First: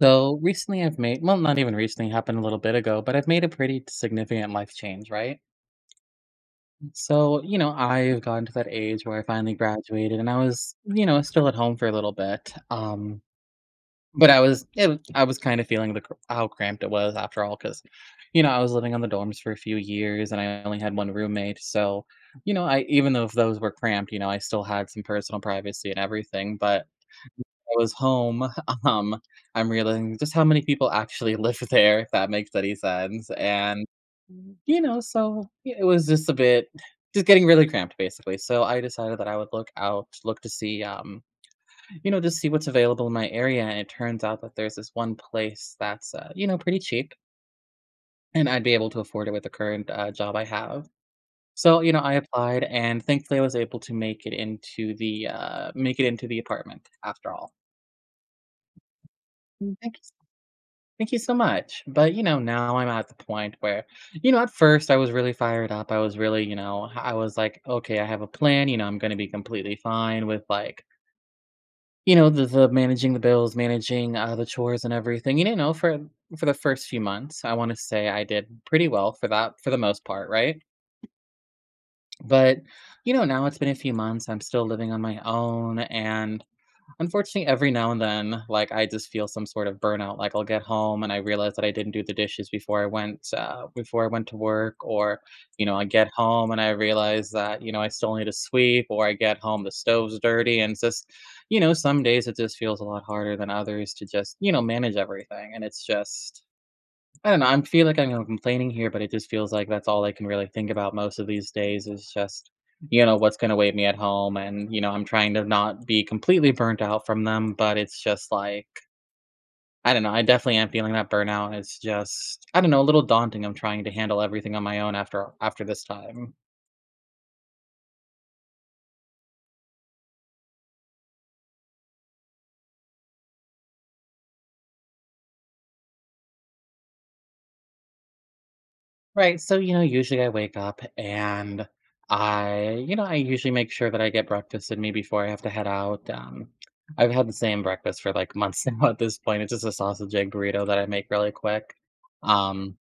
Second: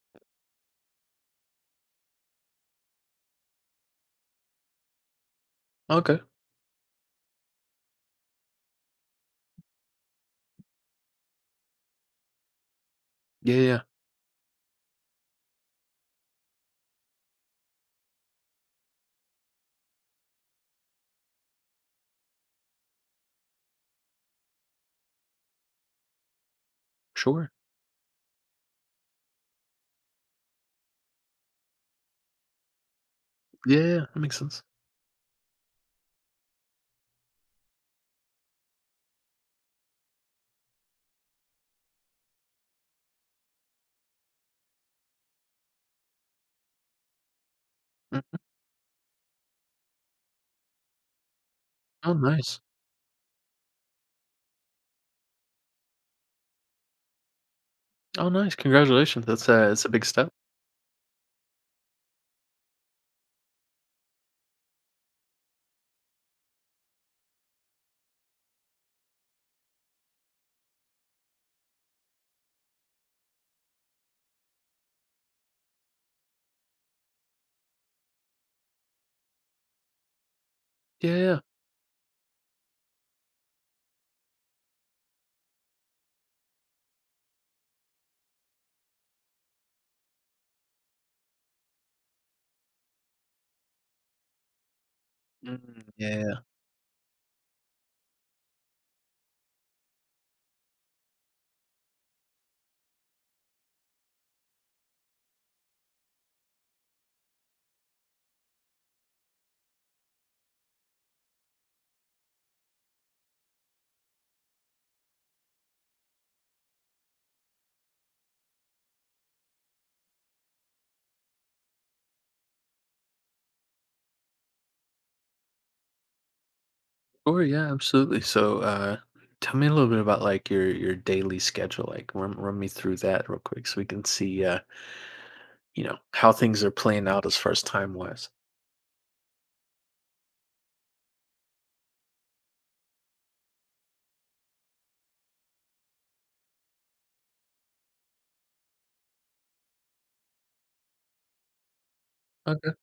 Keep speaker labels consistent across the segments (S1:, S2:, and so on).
S1: So recently, I've made, well, not even recently, happened a little bit ago, but I've made a pretty significant life change, right?
S2: Okay.
S1: So, you know, I've gotten to that age where I finally graduated and I was, you know, still at home for a little bit.
S2: Yeah, yeah, yeah.
S1: But I was kind of feeling the how cramped it was after all, because, you know, I was living on the dorms for a few years and I only had one roommate. So, you know, I, even though if those were cramped, you know, I still had some personal privacy and everything. But
S2: Sure.
S1: I was home, um, I'm realizing just how many people actually live there, if that makes any sense,
S2: Yeah, yeah,
S1: and,
S2: yeah, that makes sense.
S1: you know, so yeah, it was just a bit just getting really cramped, basically, so I decided that I would look to see, you know, just see what's available in my area, and it turns out that there's this one place that's, you know, pretty cheap,
S2: Mm.
S1: and I'd be able to afford it with the current, job I have. So, you know,
S2: Oh,
S1: I
S2: nice.
S1: applied, and thankfully I was able to make it into the make it into the apartment after all.
S2: Oh, nice. Congratulations. That's a
S1: Mm,
S2: it's a
S1: thank you.
S2: big step.
S1: Thank you so much. But, you know, now I'm at the point where, you know, at first I was really fired up. I was really, you know, I was like, okay, I have a plan. You know, I'm going to be completely fine with like, you know, the managing the bills, managing the chores and everything. And, you know, for the first few months, I want to say I did pretty well for that for the most part, right?
S2: Yeah, yeah.
S1: But, you know, now it's been a few months. I'm still living on my own and unfortunately, every now and then, like, I just feel some sort of burnout, like, I'll get home and I realize that I didn't do the dishes before I before I went to work, or,
S2: Mm,
S1: you know, I get
S2: yeah, yeah.
S1: home and I realize that, you know, I still need to sweep, or I get home, the stove's dirty, and it's just, you know, some days it just feels a lot harder than others to just, you know, manage everything, and it's just I don't know, I'm feel like I'm complaining here, but it just feels like that's all I can really think about most of these days is just, you know, what's gonna wait me at home, and, you know, I'm trying to not be completely burnt out from them, but it's just like I don't know, I definitely am feeling that burnout, it's just, I don't know, a little daunting, I'm trying to handle everything on my own after this time.
S2: Sure, yeah, absolutely. So, tell me a little bit about, like, your daily schedule, like, run me through that real quick so we can see, how things are playing out as far as time-wise.
S1: Right. So, you know, usually I wake up and I, you know, I usually make sure that I get breakfast in me before I have to head out. I've had the same breakfast for like months now at this point. It's just a sausage egg burrito that I make really quick.
S2: Okay.
S1: Um,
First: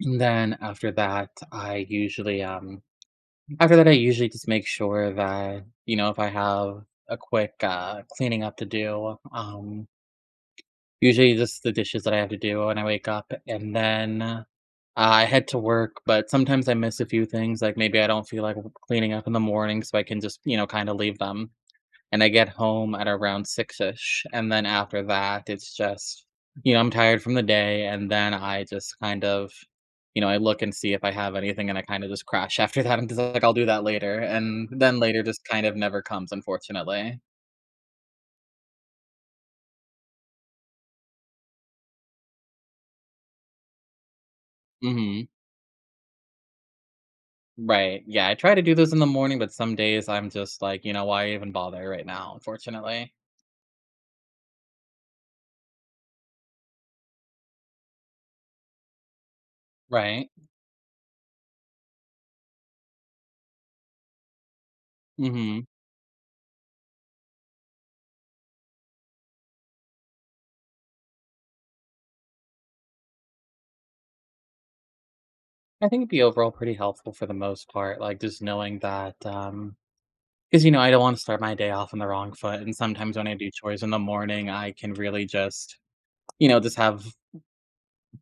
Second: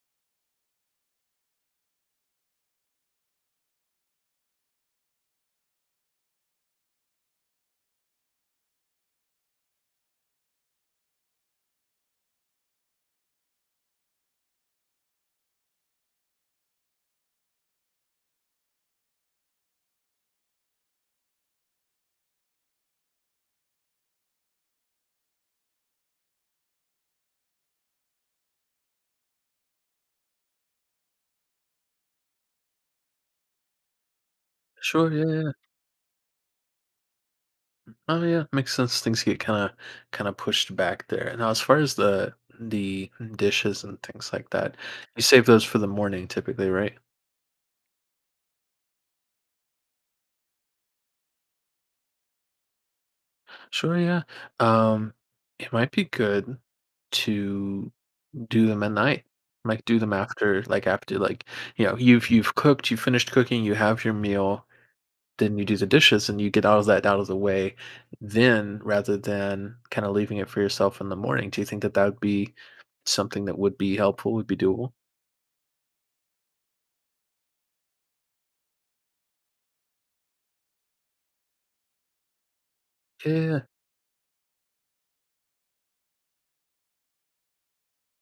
S1: and then after that, after that, I usually just make sure that, you know, if I have a quick cleaning up to do, usually just the dishes that I have to do when I wake up, and then, I head to work, but sometimes I miss a few things, like, maybe I don't feel like cleaning up in the morning, so I can just, you know, kinda leave them, and I get home at around 6-ish, and then after that, it's just you know, I'm tired from the day, and then I just kind of you know, I look and see if I have anything, and I kinda just crash after that. I'm just like, "I'll do that later," and then
S2: Sure,
S1: later
S2: yeah,
S1: just
S2: yeah.
S1: kind of never comes, unfortunately.
S2: Oh, yeah, makes sense. Things get kinda pushed back there. Now as far as the dishes and things like that, you
S1: Mhm.
S2: save those for the morning typically, right?
S1: Right, yeah, I try to do those in the morning, but some days I'm just like, you know, why even bother right now, unfortunately.
S2: Sure, yeah. Um, it might be good to do them at night. Like do them
S1: Right.
S2: after, like you've cooked, you finished cooking, you have your meal, then you
S1: Mhm.
S2: do the dishes, and you get all of that out of the way. Then, rather than kind of leaving it for yourself in the morning, do you think that that would be something that would be helpful? Would be doable?
S1: I think it'd be overall pretty helpful for the most part, like, just knowing that, because you know, I don't wanna start my day off on the wrong foot, and sometimes when I do
S2: Yeah.
S1: chores in the morning, I can really just, you know, just have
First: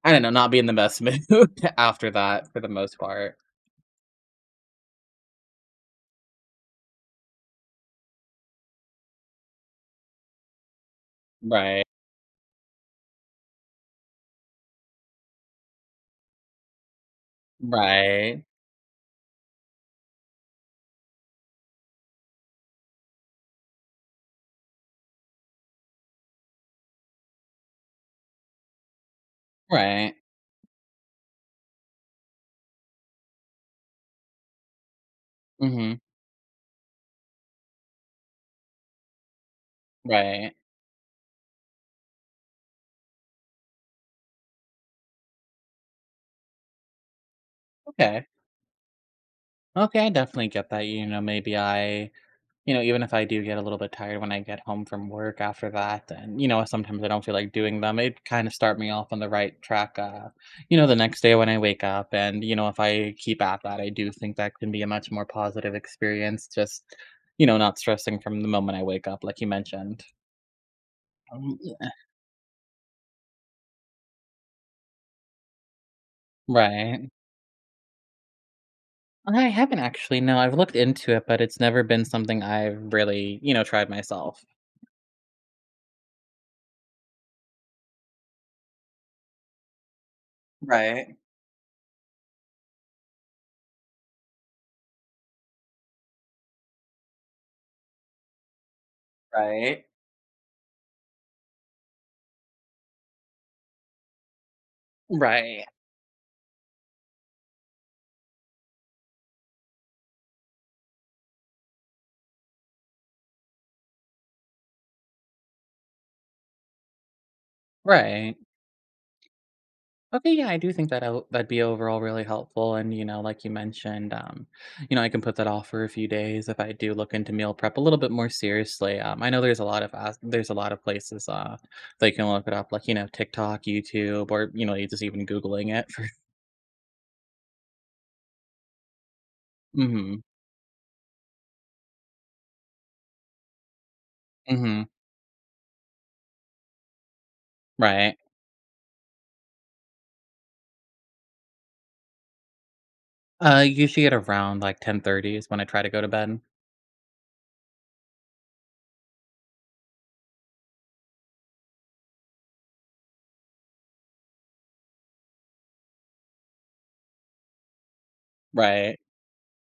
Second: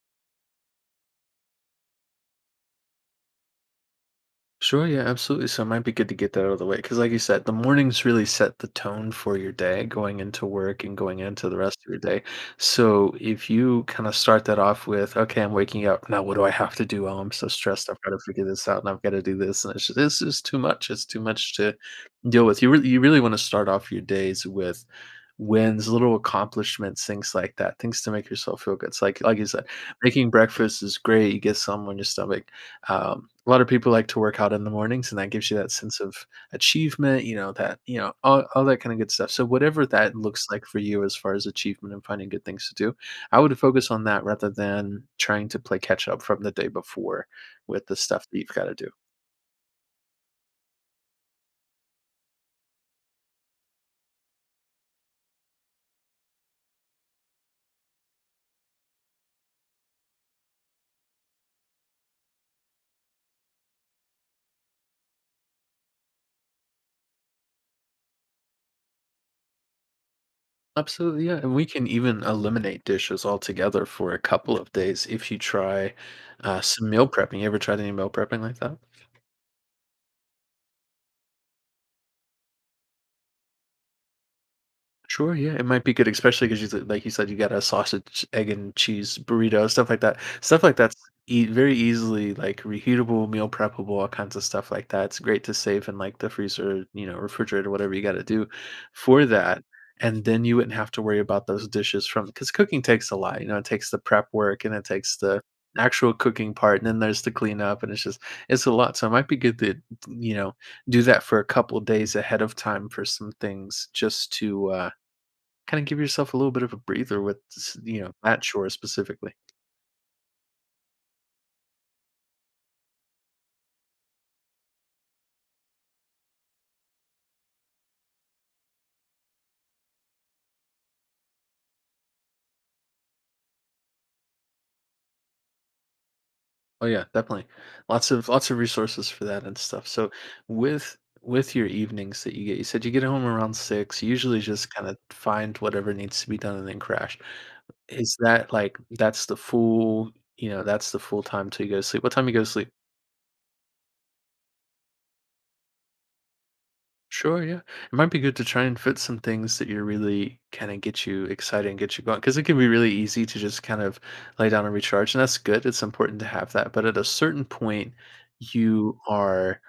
S1: I don't know, not be in the best mood after that for the most part.
S2: Sure, yeah, absolutely. So it might be good to get that out of the way because, like you said, the mornings really set the tone for your day going into work and going into the rest
S1: Right.
S2: of your day. So if you kind of start that off with, okay, I'm waking up now. What do I have to do? Oh, I'm so stressed. I've got to
S1: Right.
S2: figure this out, and I've got to do this, and it's just, this is too much. It's too much to deal with. You really want to start off your days with wins, little accomplishments, things like that, things to make yourself feel good. It's like you said,
S1: Right.
S2: making breakfast is great. You get some on your stomach. A lot of people like to work out in the mornings, and that gives you that
S1: Mhm.
S2: sense of achievement, that, all that kind of good stuff. So, whatever that looks
S1: Right.
S2: like for you as far as achievement and finding good things to do, I would focus on that rather than trying to play catch up from the day before with the stuff
S1: Okay.
S2: that you've got to do.
S1: Okay, I definitely get that, you know, maybe I you know, even if I do get a little bit tired when I get home from work after that, and you know, sometimes I don't feel like doing them. It kind of start me off on the right track, you know, the next day when I wake up. And you know, if I keep at that, I do think that can be a much more positive experience. Just you know, not stressing from the moment I wake up, like you mentioned.
S2: Absolutely, yeah. And we
S1: Yeah.
S2: can even eliminate dishes altogether for a couple of days if you try some meal
S1: Right.
S2: prepping. You ever tried any meal prepping like that?
S1: I haven't actually. No, I've looked into it, but it's never been something I've really, you know, tried myself.
S2: Sure, yeah, it might be good, especially because you like you said, you got a sausage, egg, and cheese burrito, stuff like that. Stuff like that's
S1: Right.
S2: eat very easily like reheatable, meal preppable, all kinds of stuff like that. It's great to save in like the freezer, you know, refrigerator, whatever you got to do for that.
S1: Right.
S2: And then you wouldn't have to worry about those dishes from because cooking takes a lot. You know, it takes the prep work and it takes the
S1: Right.
S2: actual cooking part, and then there's the cleanup, and it's a lot. So it might be good to you know do that for a couple days ahead of time for some things just to. Kinda give yourself a little bit of a breather with
S1: Right.
S2: that shore specifically.
S1: Okay, yeah, I do think that that'd be overall really helpful. And, you know, like you mentioned, you know, I can put that off for a few days if I do look into meal prep a little bit more seriously. I know there's a lot of as- there's a lot of places that you can look it up, like, you know, TikTok, YouTube, or, you know, you just even Googling it. For,
S2: Oh, yeah, definitely. Lots of resources for that and stuff. So,
S1: mm-hmm,
S2: with your evenings that you said you get home around 6, you usually just
S1: mm-hmm,
S2: kinda find whatever needs to be done and then crash. Is
S1: right.
S2: that, like that's the full time till you go to sleep? What time you go to sleep?
S1: Usually at around like 10:30 is when I try to go to bed.
S2: Sure, yeah. It might be good to try and fit some things that you really kind of get you excited and get you going because it can be really easy to just kind of lay down and recharge, and that's good. It's important to have that. But at a certain point, you
S1: Right,
S2: are,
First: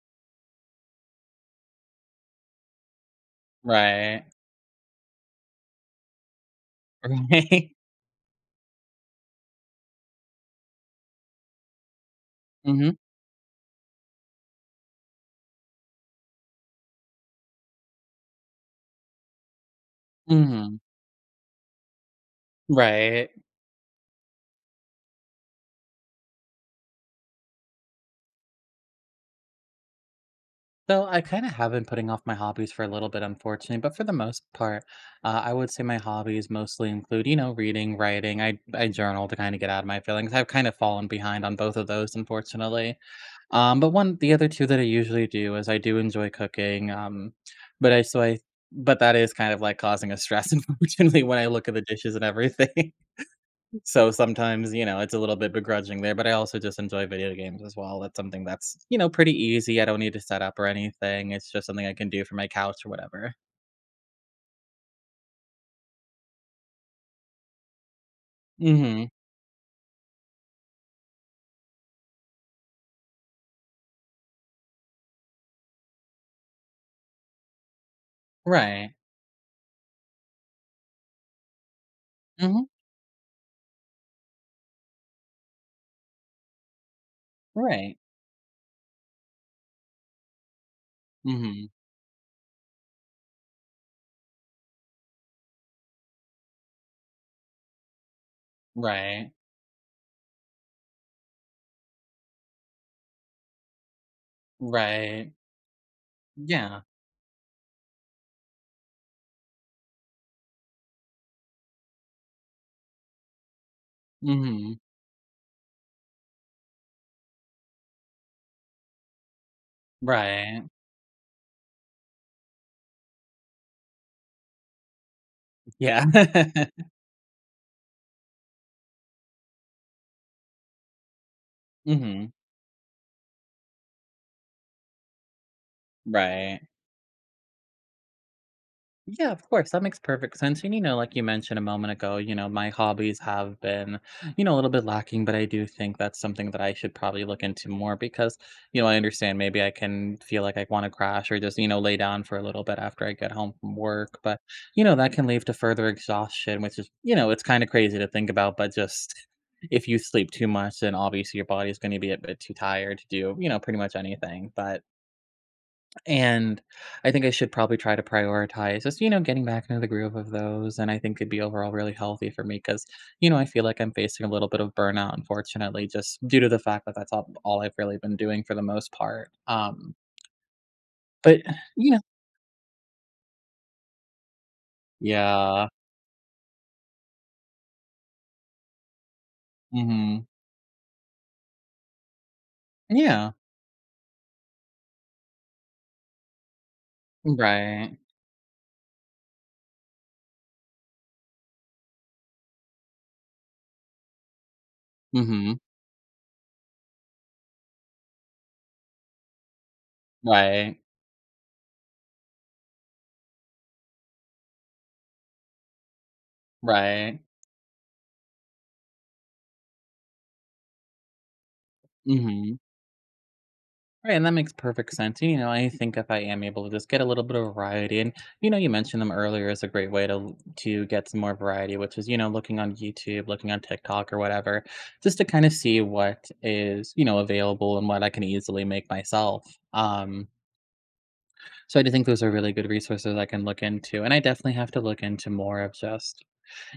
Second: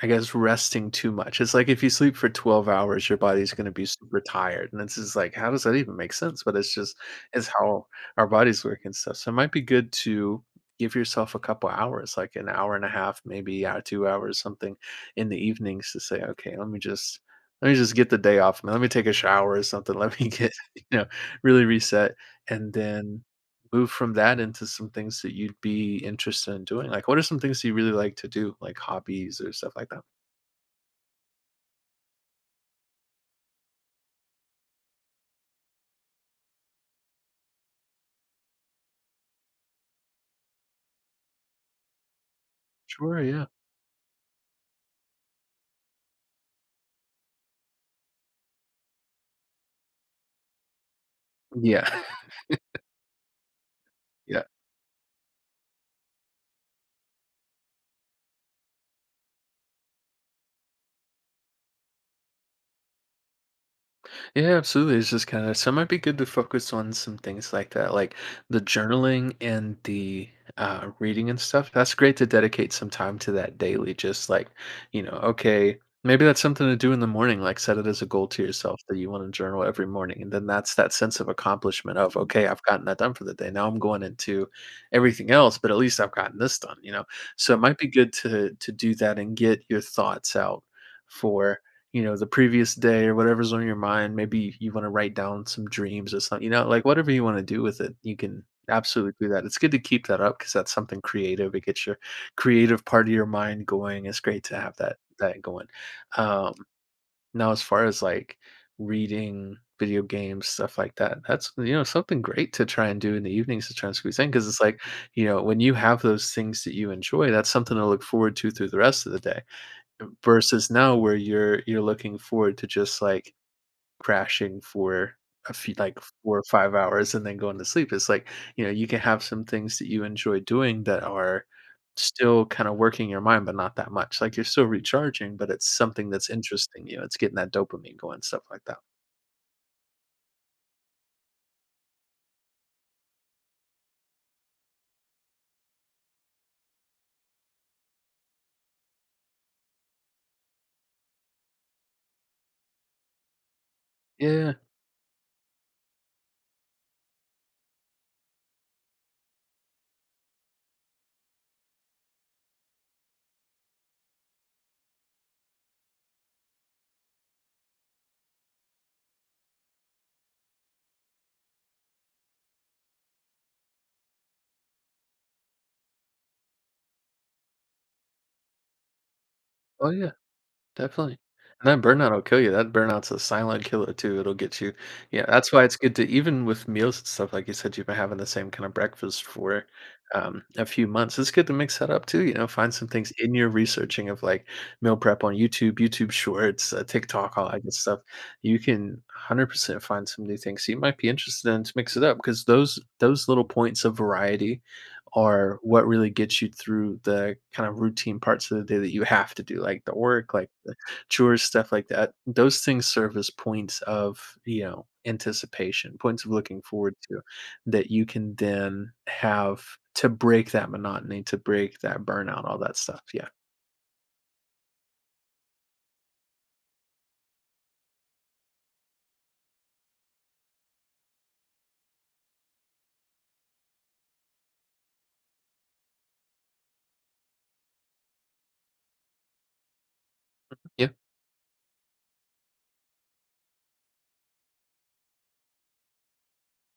S2: I guess, resting too much. It's like if you sleep for 12 hours, your body's going to be super
S1: right,
S2: tired. And it's just like, how does that even make sense? But it's just, it's
S1: right.
S2: how our bodies work and stuff. So it might be good to give yourself a couple hours, like an hour and a
S1: Mm-hmm,
S2: half, maybe 2 hours, something in the evenings to say, "Okay, let me just get the day off, let me take a shower or something. Let me get,
S1: mm-hmm,
S2: really reset." And then
S1: right.
S2: move from that into some things that you'd be interested in doing. Like, what are some things you really like to do, like hobbies or stuff like that?
S1: So I kind of have been putting off my hobbies for a little bit, unfortunately, but for the most part, I would say my hobbies mostly include, you know, reading, writing. I journal to kind of get out of my feelings. I've kind of fallen behind on both of those, unfortunately.
S2: Sure, yeah.
S1: But one, the other two that I usually do is I do enjoy cooking. But I so I But that is kind of like causing a stress, unfortunately, when I look at the
S2: Yeah.
S1: dishes and everything. So sometimes, you know, it's a little bit begrudging there, but I also just enjoy video games as well. That's something that's, you know, pretty easy. I don't need to set up or anything. It's just something I can do from my couch or whatever.
S2: Yeah, absolutely. It's just kind of so it might be good to focus on some things like that, like the
S1: Mhm.
S2: journaling and the reading and stuff. That's great to dedicate some time to that daily. Just like, okay, maybe that's something to do in the morning. Like set it as a goal to yourself
S1: Right.
S2: that you want to journal every morning, and then that's that sense of accomplishment of okay, I've
S1: Mhm.
S2: gotten that done for the day. Now I'm going into everything else, but at least I've gotten this done. You know, so it might be
S1: Right.
S2: good to do that and get your thoughts out for
S1: Mhm.
S2: the previous day or whatever's on your mind. Maybe you want to write down some dreams or something. Like whatever you want to do with it, you can absolutely do
S1: Right.
S2: that. It's good to keep that up because that's something creative. It gets your creative part of your mind going. It's great to have that
S1: Right.
S2: that going. um
S1: Yeah.
S2: now as far as like reading, video games, stuff like that, that's something great to try and do in the evenings to try and squeeze in because it's
S1: Mhm.
S2: like, when you have those things that you enjoy, that's something to look forward to through the rest of the day.
S1: Right.
S2: Versus now where you're looking forward to just, like, crashing for a few like,
S1: Yeah.
S2: 4 or 5 hours and then going to sleep. It's like, you can have some things that you enjoy doing that are
S1: Mhm.
S2: still kinda working your mind, but not that much. Like, you're still recharging, but it's something that's
S1: Right.
S2: interesting you. It's getting that dopamine going, stuff like that.
S1: Yeah, of course. That makes perfect sense. And, you know, like you mentioned a moment ago, you know, my hobbies have been, you know, a little bit lacking, but I do think that's something that I should probably look into more because, you know, I understand maybe I can feel like I want to crash or just, you know, lay down for a little bit after I get home from work. But,
S2: Yeah.
S1: you know, that can lead to further exhaustion, which is, you know, it's kind of crazy to think about, but just if you sleep too much, then obviously your body's going to be a bit too tired to do, you know, pretty much anything. But, and I think I should probably try to prioritize just, you know, getting back into the groove of those. And I think it'd be overall really healthy for me because, you know, I feel like I'm facing a little bit of burnout, unfortunately, just due to the fact that all I've really been doing for the most part.
S2: Oh, yeah. Definitely.
S1: But,
S2: And that
S1: you know,
S2: burnout will kill you. That burnout's a silent killer too. It'll get you. Yeah, that's why
S1: yeah.
S2: it's good to even with meals and stuff, like you said, you've been having the same kind of breakfast for
S1: Hmm.
S2: a few months. It's good to mix that up too. You know, find some things in
S1: Yeah.
S2: your researching of like meal prep on YouTube, YouTube Shorts, TikTok, all that good
S1: Right.
S2: stuff. You can 100% find some new things so you might be interested in to mix it up because those little points of variety
S1: Hmm.
S2: are what really gets you through the kind of routine parts of the day that you have to do, like the work, like the
S1: Right.
S2: chores, stuff like that. Those things serve as points of, anticipation, points of looking forward to
S1: Right.
S2: that you can then have to break that monotony, to break that burnout,
S1: Mm-hmm,
S2: all that stuff. Yeah.
S1: right, and that makes perfect sense. And, you know, I think if I am able to just get a little bit of variety, and you know, you mentioned them earlier is a great way to get some more variety, which is you know, looking on YouTube, looking on TikTok or whatever, just to kind of see what is you know available and what I can easily make myself. Um,
S2: Yeah.
S1: so I do think those are really good resources I can look into, and I definitely have to look into more of just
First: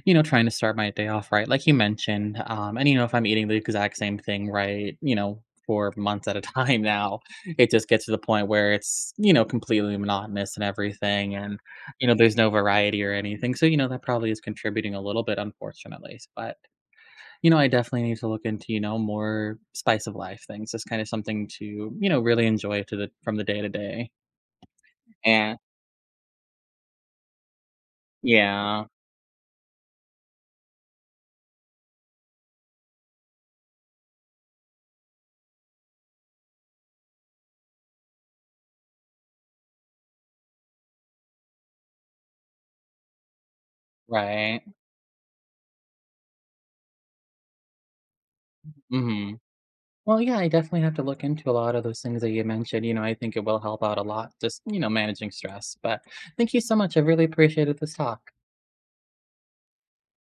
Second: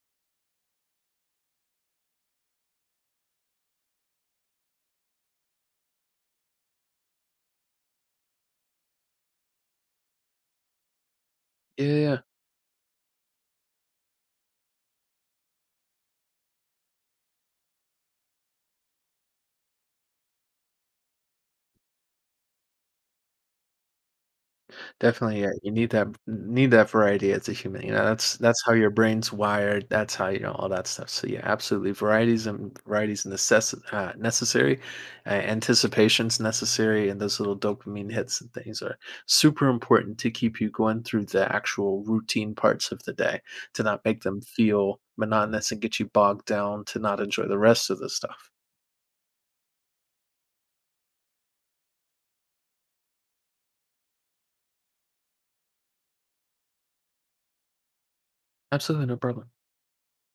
S1: you know, trying to start my day off right, like you mentioned. And you know, if I'm eating the exact same thing right, you know, for months at a time now, it just gets to the point where it's, you know, completely monotonous and everything. And,
S2: Yeah.
S1: you know,
S2: yeah.
S1: there's no variety or anything. So, you know, that probably is contributing a little bit, unfortunately. But, you know, I definitely need to look into, you know, more spice of life things. Just kind of something to, you know, really enjoy to the from the day to day.
S2: Definitely, yeah,
S1: And
S2: you need that variety as a human, that's how
S1: yeah,
S2: your brain's wired, that's how, all that stuff, so yeah, absolutely, variety's necessary, a anticipation's necessary, and those little dopamine hits and things are super important to keep you going through the actual routine parts of the day, to not make them
S1: right.
S2: feel monotonous and get you bogged down, to not enjoy the rest of the stuff.
S1: Mm-hmm. Well, yeah, I definitely have to look into a lot of those things that you mentioned. You know, I think it will help out a lot, just, you know, managing stress. But thank you so much. I really appreciated this talk.
S2: Absolutely, no problem.